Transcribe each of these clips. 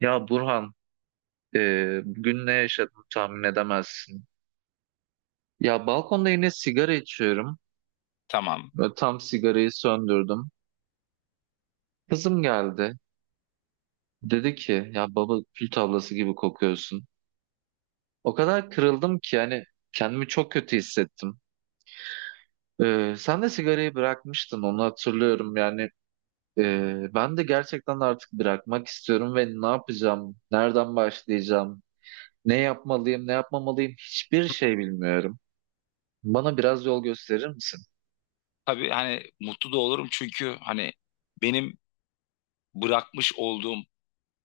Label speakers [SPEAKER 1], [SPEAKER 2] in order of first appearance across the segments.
[SPEAKER 1] Ya Burhan, bugün ne yaşadım tahmin edemezsin. Ya balkonda yine sigara içiyorum.
[SPEAKER 2] Tamam.
[SPEAKER 1] Böyle tam sigarayı söndürdüm. Kızım geldi. Dedi ki ya baba kül tablası gibi kokuyorsun. O kadar kırıldım ki yani kendimi çok kötü hissettim. Sen de sigarayı bırakmıştın onu hatırlıyorum. Ben de gerçekten artık bırakmak istiyorum ve ne yapacağım, nereden başlayacağım, ne yapmalıyım, ne yapmamalıyım hiçbir şey bilmiyorum. Bana biraz yol gösterir misin?
[SPEAKER 2] Tabii hani mutlu da olurum çünkü hani benim bırakmış olduğum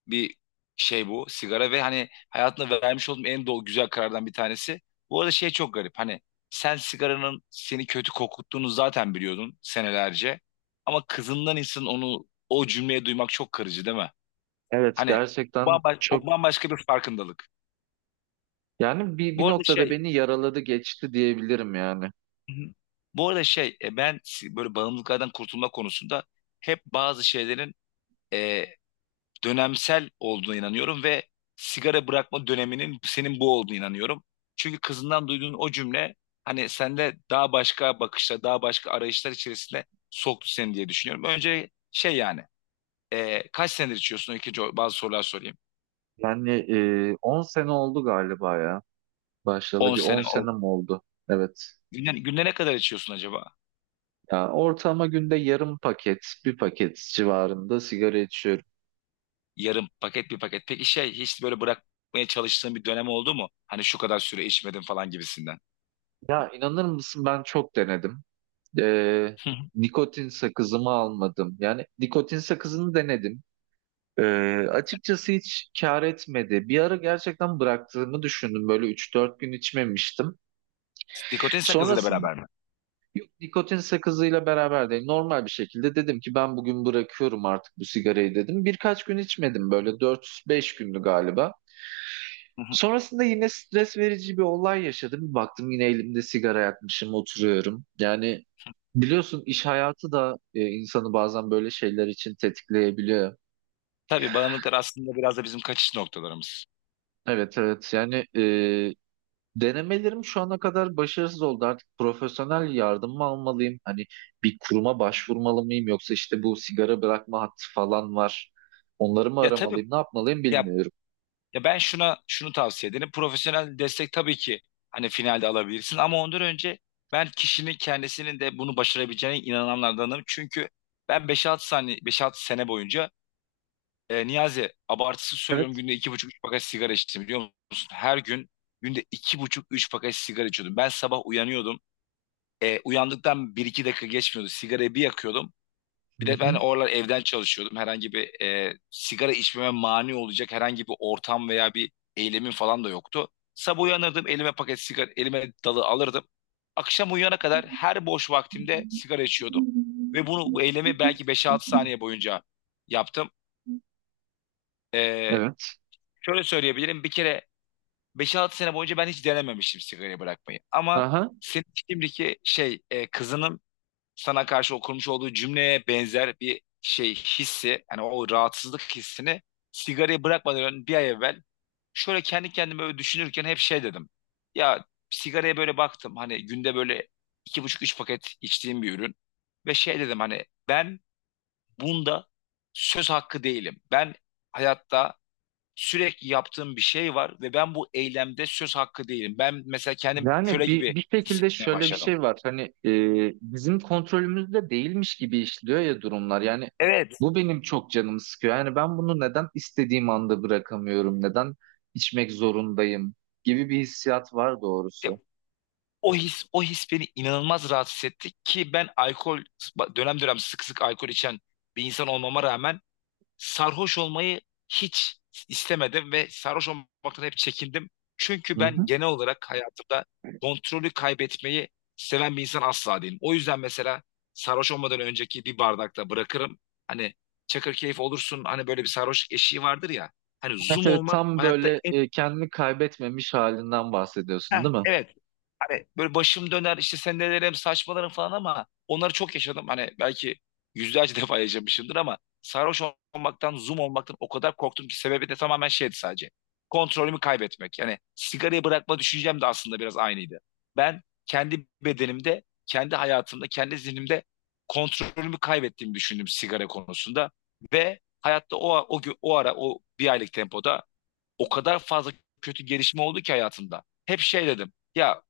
[SPEAKER 2] bir şey bu sigara ve hani hayatımda vermiş olduğum en doğru güzel karardan bir tanesi. Bu arada şey çok garip hani sen sigaranın seni kötü kokuttuğunu zaten biliyordun senelerce. Ama kızından insan onu o cümleyi duymak çok kırıcı değil mi?
[SPEAKER 1] Evet,
[SPEAKER 2] Hani
[SPEAKER 1] gerçekten çok
[SPEAKER 2] o bambaşka bir farkındalık.
[SPEAKER 1] yani bir,
[SPEAKER 2] Bu
[SPEAKER 1] bir
[SPEAKER 2] arada
[SPEAKER 1] noktada
[SPEAKER 2] şey
[SPEAKER 1] beni yaraladı geçti diyebilirim yani.
[SPEAKER 2] Hı hı. bu arada şey e, ben si- Böyle bağımlılıklardan kurtulma konusunda hep bazı şeylerin e, dönemsel olduğuna inanıyorum ve sigara bırakma döneminin senin bu olduğuna inanıyorum. Çünkü kızından duyduğun o cümle hani sende daha başka bakışlar, daha başka arayışlar içerisinde soktu seni diye düşünüyorum. Önce şey yani kaç senedir içiyorsun? İkinci bazı sorular sorayım.
[SPEAKER 1] Yani 10 sene oldu galiba ya. Başlayalı
[SPEAKER 2] On
[SPEAKER 1] bir 10
[SPEAKER 2] sene oldu.
[SPEAKER 1] sene mi oldu? Evet.
[SPEAKER 2] Günde ne kadar içiyorsun acaba?
[SPEAKER 1] Ya ortalama günde yarım paket, bir paket civarında sigara içiyorum.
[SPEAKER 2] Yarım paket bir paket. Peki şey hiç böyle bırakmaya çalıştığın bir dönem oldu mu? Hani şu kadar süre içmedim falan gibisinden.
[SPEAKER 1] Ya inanır mısın ben çok denedim. E,
[SPEAKER 2] Hı hı.
[SPEAKER 1] Nikotin sakızımı almadım. Yani nikotin sakızını denedim. E, Açıkçası hiç kar etmedi. Bir ara gerçekten bıraktığımı düşündüm. Böyle üç dört gün içmemiştim.
[SPEAKER 2] Nikotin sakızıyla
[SPEAKER 1] Sonrasında
[SPEAKER 2] beraber mi?
[SPEAKER 1] yok, nikotin sakızıyla beraber değil. Normal bir şekilde dedim ki ben bugün bırakıyorum artık bu sigarayı dedim. Birkaç gün içmedim, böyle dört beş gündü galiba.
[SPEAKER 2] Hı hı.
[SPEAKER 1] Sonrasında yine stres verici bir olay yaşadım. Bir baktım yine elimde sigara yakmışım oturuyorum. Yani biliyorsun iş hayatı da insanı bazen böyle şeyler için tetikleyebiliyor.
[SPEAKER 2] Tabii bağımlılıklar aslında biraz da bizim kaçış noktalarımız.
[SPEAKER 1] Evet, evet, yani denemelerim şu ana kadar başarısız oldu. Artık profesyonel yardım mı almalıyım? Hani bir kuruma başvurmalı mıyım? Yoksa işte bu sigara bırakma hattı falan var. Onları mı
[SPEAKER 2] Ya tabii,
[SPEAKER 1] aramalıyım? Ne yapmalıyım
[SPEAKER 2] ya,
[SPEAKER 1] bilmiyorum.
[SPEAKER 2] ya ben şuna şunu tavsiye ederim. Profesyonel destek tabii ki hani finalde alabilirsin ama ondan önce ben kişinin kendisinin de bunu başarabileceğine inananlardanım. Çünkü ben beş altı sene boyunca Niyazi abartısız söylüyorum
[SPEAKER 1] Evet.
[SPEAKER 2] günde iki buçuk üç paket sigara içtim biliyor musun? Her gün günde iki buçuk üç paket sigara içiyordum. Ben sabah uyanıyordum. Uyandıktan bir iki dakika geçmiyordu. Sigarayı bir yakıyordum.
[SPEAKER 1] Hı
[SPEAKER 2] Bir de ben
[SPEAKER 1] hı.
[SPEAKER 2] oralar evden çalışıyordum. Herhangi bir sigara içmeme mani olacak herhangi bir ortam veya bir eylemin falan da yoktu. Sabah uyanırdım, elime paket sigara, elime dalı alırdım. Akşam uyuyana kadar her boş vaktimde sigara içiyordum. Ve bunu bu eylemi belki beş altı saniye boyunca yaptım. E,
[SPEAKER 1] Evet.
[SPEAKER 2] Şöyle söyleyebilirim. Bir kere beş altı sene boyunca ben hiç denememiştim sigarayı bırakmayı. Ama
[SPEAKER 1] Aha.
[SPEAKER 2] senin şimdiki şey kızının sana karşı o kurmuş olduğu cümleye benzer bir şey hissi yani o rahatsızlık hissini sigarayı bırakmadan önce bir ay evvel şöyle kendi kendime böyle düşünürken hep şey dedim. Ya sigaraya böyle baktım hani günde böyle iki buçuk üç paket içtiğim bir ürün ve şey dedim hani ben bunda söz hakkı değilim. Ben hayatta sürekli yaptığım bir şey var ve ben bu eylemde söz hakkı değilim. Ben mesela kendim
[SPEAKER 1] Yani
[SPEAKER 2] köle gibi
[SPEAKER 1] bir, bir şekilde
[SPEAKER 2] hissetmeye
[SPEAKER 1] şöyle bir
[SPEAKER 2] başladım.
[SPEAKER 1] şey var. Hani bizim kontrolümüzde değilmiş gibi işliyor ya durumlar. Yani
[SPEAKER 2] Evet.
[SPEAKER 1] bu benim çok canımı sıkıyor. Yani ben bunu neden istediğim anda bırakamıyorum? Neden içmek zorundayım? Gibi bir hissiyat var doğrusu.
[SPEAKER 2] O his, o his beni inanılmaz rahatsız etti ki ben alkol dönem dönem sık sık alkol içen bir insan olmama rağmen sarhoş olmayı hiç istemedim ve sarhoş olmaktan hep çekindim. Çünkü
[SPEAKER 1] Hı
[SPEAKER 2] ben
[SPEAKER 1] hı.
[SPEAKER 2] genel olarak hayatımda kontrolü kaybetmeyi seven bir insan asla değilim. O yüzden mesela sarhoş olmadan önceki bir bardakta bırakırım. Hani çakır keyif olursun hani böyle bir sarhoş eşiği vardır ya. Hani
[SPEAKER 1] Evet,
[SPEAKER 2] zoom
[SPEAKER 1] evet,
[SPEAKER 2] olmak
[SPEAKER 1] tam
[SPEAKER 2] hayatta
[SPEAKER 1] böyle
[SPEAKER 2] en
[SPEAKER 1] kendini kaybetmemiş halinden bahsediyorsun,
[SPEAKER 2] Heh,
[SPEAKER 1] değil mi?
[SPEAKER 2] evet. Hani böyle başım döner işte sendelerim saçmalarım falan ama onları çok yaşadım. Hani belki yüzlerce defa yaşamışımdır ama sarhoş olmaktan, zoom olmaktan o kadar korktum ki sebebi de tamamen şeydi sadece. Kontrolümü kaybetmek. Yani sigarayı bırakma düşüncem de aslında biraz aynıydı. Ben kendi bedenimde, kendi hayatımda, kendi zihnimde kontrolümü kaybettiğimi düşündüm sigara konusunda ve hayatta o ara o bir aylık tempoda o kadar fazla kötü gelişme oldu ki hayatımda. Hep şey dedim. Ya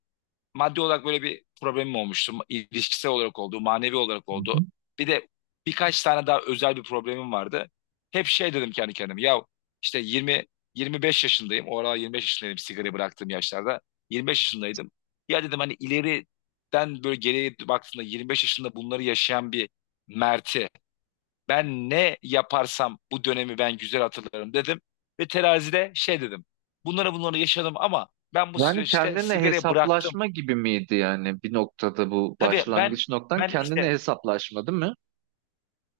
[SPEAKER 2] maddi olarak böyle bir problemim olmuştu. İlişkisel olarak oldu, manevi olarak
[SPEAKER 1] Hı
[SPEAKER 2] oldu.
[SPEAKER 1] hı.
[SPEAKER 2] Bir de birkaç tane daha özel bir problemim vardı. Hep şey dedim kendi kendime. Ya işte 20 25 yaşındayım. O aralar 25 yaşındaydım sigarayı bıraktığım yaşlarda. 25 yaşındaydım. Ya dedim hani ileriden böyle geriye baktığında 25 yaşında bunları yaşayan bir Mert'i ben ne yaparsam bu dönemi ben güzel hatırlarım dedim. Ve terazide şey dedim. Bunları yaşadım ama ben bu
[SPEAKER 1] Yani
[SPEAKER 2] süreçte
[SPEAKER 1] kendine
[SPEAKER 2] sigarayı bıraktım.
[SPEAKER 1] hesaplaşma gibi miydi yani bir noktada bu
[SPEAKER 2] Tabii ben
[SPEAKER 1] başlangıç noktan kendine
[SPEAKER 2] işte
[SPEAKER 1] hesaplaşma, değil mi?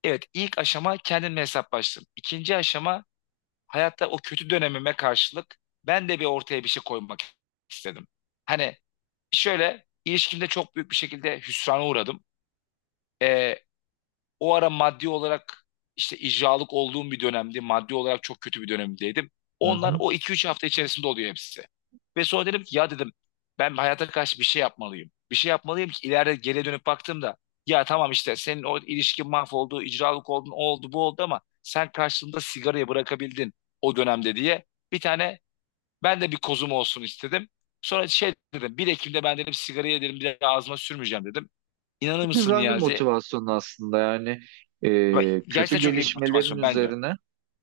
[SPEAKER 2] evet ilk aşama kendimle hesaplaştım. İkinci aşama hayatta o kötü dönemime karşılık ben de ortaya bir şey koymak istedim. Hani şöyle ilişkimde çok büyük bir şekilde hüsrana uğradım. Ee, O ara maddi olarak işte icralık olduğum bir dönemdi. Maddi olarak çok kötü bir dönemdeydim.
[SPEAKER 1] Hı
[SPEAKER 2] Onlar
[SPEAKER 1] hı.
[SPEAKER 2] o 2-3 hafta içerisinde oluyor hepsi. Ve sonra dedim ki ya dedim ben hayata karşı bir şey yapmalıyım. Bir şey yapmalıyım ki ileride geriye dönüp baktığımda ya tamam işte senin o ilişkin mahvoldu, icralık oldun, o oldu, bu oldu ama sen karşılığında sigarayı bırakabildin o dönemde diye bir tane ben de bir kozum olsun istedim. Sonra şey dedim bir Ekim'de ben dedim sigarayı dedim bir daha ağzıma sürmeyeceğim dedim. İnanır mısın
[SPEAKER 1] Güzel bir
[SPEAKER 2] Niyazi?
[SPEAKER 1] motivasyon aslında. yani
[SPEAKER 2] Bak,
[SPEAKER 1] e, kötü
[SPEAKER 2] gerçekten çok iyi bir
[SPEAKER 1] gelişmelerin
[SPEAKER 2] motivasyon
[SPEAKER 1] üzerine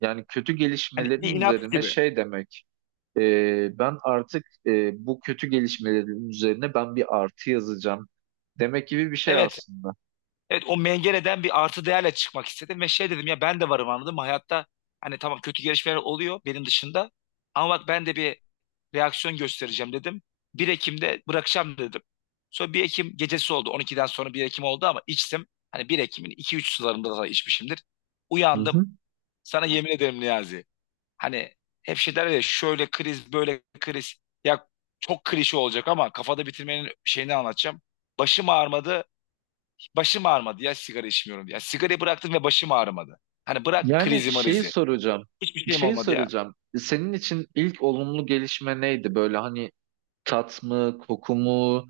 [SPEAKER 1] yani kötü
[SPEAKER 2] Hani
[SPEAKER 1] gelişmelerin
[SPEAKER 2] bir inat
[SPEAKER 1] üzerine
[SPEAKER 2] gibi.
[SPEAKER 1] şey demek, ben artık, bu kötü gelişmelerin üzerine ben bir artı yazacağım demek gibi bir şey
[SPEAKER 2] Evet,
[SPEAKER 1] aslında.
[SPEAKER 2] evet o mengeneden bir artı değerle çıkmak istedim ve şey dedim ya ben de varım anladım. Hayatta hani tamam kötü gelişmeler oluyor benim dışında ama bak ben de bir reaksiyon göstereceğim dedim. 1 Ekim'de bırakacağım dedim. Sonra 1 Ekim gecesi oldu. 12'den sonra 1 Ekim oldu ama içtim. Hani 1 Ekim'in 2-3 sularında da içmişimdir.
[SPEAKER 1] Hı
[SPEAKER 2] Uyandım.
[SPEAKER 1] hı.
[SPEAKER 2] Sana yemin ederim Niyazi. Hani hep şey derler ya şöyle kriz böyle kriz. Ya çok klişe olacak ama kafada bitirmenin şeyini anlatacağım. Başım ağrımadı, başım ağrımadı ya sigara içmiyorum. Ya sigarayı bıraktım ve başım ağrımadı. Hani bırak
[SPEAKER 1] Yani
[SPEAKER 2] krizi
[SPEAKER 1] şeyi
[SPEAKER 2] marizi.
[SPEAKER 1] soracağım
[SPEAKER 2] Hiçbir şeyim
[SPEAKER 1] Şeyi
[SPEAKER 2] olmadı ya.
[SPEAKER 1] soracağım, senin için ilk olumlu gelişme neydi böyle, hani tat mı koku mu,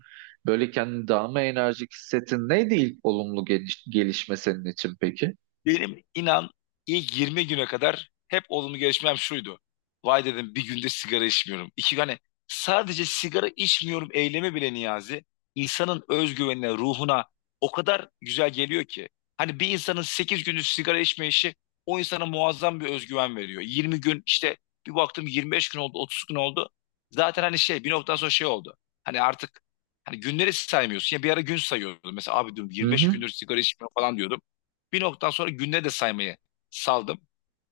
[SPEAKER 1] böyle kendini daha mı enerjik hissettin, neydi ilk olumlu gelişme senin için peki?
[SPEAKER 2] Benim inan ilk 20 güne kadar hep olumlu gelişmem şuydu. Vay dedim bir günde sigara içmiyorum. İki hani sadece sigara içmiyorum eylemi bile Niyazi insanın özgüvenine, ruhuna o kadar güzel geliyor ki. Hani bir insanın 8 gündüz sigara içme işi o insana muazzam bir özgüven veriyor. 20 gün işte bir baktım 25 gün oldu, 30 gün oldu. Zaten hani şey bir noktadan sonra şey oldu. Hani artık hani günleri saymıyorsun. Ya bir ara gün sayıyordum. Mesela abi diyorum
[SPEAKER 1] Hı
[SPEAKER 2] 25
[SPEAKER 1] hı.
[SPEAKER 2] gündür sigara içmiyorum falan diyordum. Bir noktadan sonra günleri de saymayı saldım.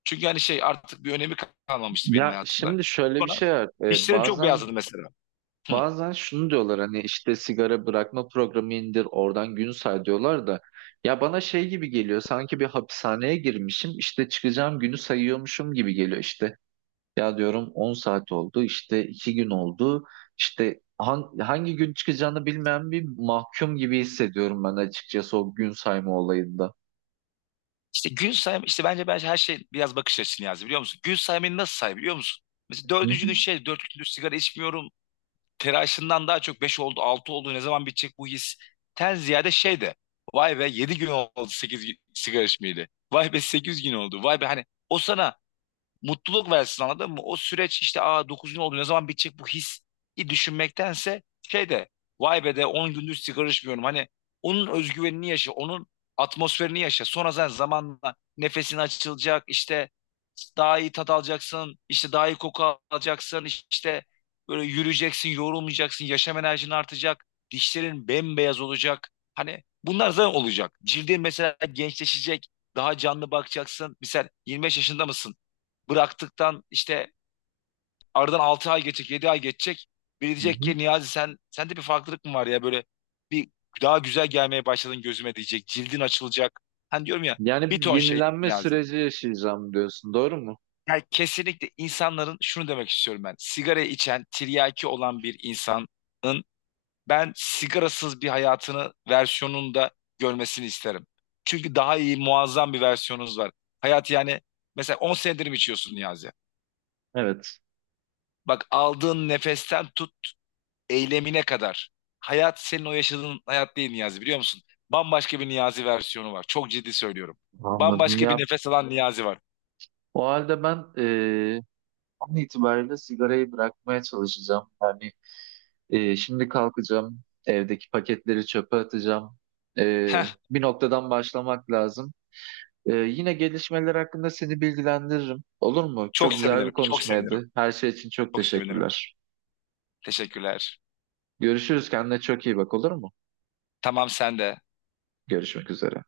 [SPEAKER 2] Çünkü hani şey artık bir önemi kalmamıştı benim
[SPEAKER 1] Ya
[SPEAKER 2] hayatımda.
[SPEAKER 1] şimdi şöyle bir
[SPEAKER 2] Sonra
[SPEAKER 1] şey var.
[SPEAKER 2] işlerim çok
[SPEAKER 1] Bazen
[SPEAKER 2] beyazladı mesela. Hı.
[SPEAKER 1] şunu diyorlar, hani işte sigara bırakma programı indir oradan gün say diyorlar da, ya bana şey gibi geliyor, sanki bir hapishaneye girmişim, işte çıkacağım günü sayıyormuşum gibi geliyor işte. Ya diyorum 10 saat oldu, işte 2 gün oldu, işte hangi gün çıkacağını bilmeyen bir mahkum gibi hissediyorum ben açıkçası o gün sayma olayında.
[SPEAKER 2] İşte gün sayma, işte bence her şey biraz bakış açısını yazdı biliyor musun? Gün saymayı nasıl say biliyor musun? Mesela
[SPEAKER 1] Hı
[SPEAKER 2] dördüncü
[SPEAKER 1] hı,
[SPEAKER 2] gün şey dört küllük sigara içmiyorum. Telaşından daha çok beş oldu, altı oldu. Ne zaman bitecek bu his? Ten ziyade şey de. Vay be yedi gün oldu sekiz sigara içmeyeli. Vay be sekiz gün oldu. Vay be hani o sana mutluluk versin anladın mı? O süreç işte aa 9 gün oldu ne zaman bitecek bu hissi düşünmektense şey de vay be de 10 gündür sigara içmiyorum. Hani onun özgüvenini yaşa, onun atmosferini yaşa. Sonra sen zamanla nefesin açılacak işte daha iyi tat alacaksın, işte daha iyi koku alacaksın, işte böyle yürüyeceksin, yorulmayacaksın, yaşam enerjin artacak, dişlerin bembeyaz olacak. Hani bunlar zaten olacak. Cildin mesela gençleşecek, daha canlı bakacaksın. Mesela 25 yaşında mısın? Bıraktıktan işte aradan 6 ay geçecek, 7 ay geçecek. Biri
[SPEAKER 1] hı
[SPEAKER 2] diyecek
[SPEAKER 1] hı.
[SPEAKER 2] ki Niyazi sen sende bir farklılık mı var ya böyle bir daha güzel gelmeye başladın gözüme diyecek. Cildin açılacak. Hani diyorum ya
[SPEAKER 1] Yani
[SPEAKER 2] bir
[SPEAKER 1] bir
[SPEAKER 2] ton şey
[SPEAKER 1] yenilenme
[SPEAKER 2] Niyazi.
[SPEAKER 1] süreci yaşayacağım diyorsun, doğru mu?
[SPEAKER 2] Yani kesinlikle insanların şunu demek istiyorum ben. Sigara içen, tiryaki olan bir insanın ben sigarasız bir hayatını versiyonunda görmesini isterim. Çünkü daha iyi, muazzam bir versiyonunuz var. Hayat yani mesela 10 senedir mi içiyorsun Niyazi?
[SPEAKER 1] Evet.
[SPEAKER 2] Bak aldığın nefesten tut eylemine kadar. Hayat senin o yaşadığın hayat değil Niyazi biliyor musun? Bambaşka bir Niyazi versiyonu var. Çok ciddi söylüyorum.
[SPEAKER 1] Anladım.
[SPEAKER 2] Bambaşka bir
[SPEAKER 1] Ya
[SPEAKER 2] nefes alan Niyazi var.
[SPEAKER 1] o halde ben an itibariyle sigarayı bırakmaya çalışacağım. Yani şimdi kalkacağım, evdeki paketleri çöpe atacağım.
[SPEAKER 2] Heh,
[SPEAKER 1] Bir noktadan başlamak lazım. Yine gelişmeler hakkında seni bilgilendiririm. Olur mu?
[SPEAKER 2] çok
[SPEAKER 1] Çok güzel bir
[SPEAKER 2] sevinirim. Çok sevinirim.
[SPEAKER 1] konuşmaydı. Her şey için çok
[SPEAKER 2] Çok sevinirim.
[SPEAKER 1] teşekkürler.
[SPEAKER 2] Teşekkürler.
[SPEAKER 1] Görüşürüz. Kendine çok iyi bak, olur mu?
[SPEAKER 2] Tamam sen de.
[SPEAKER 1] Görüşmek üzere.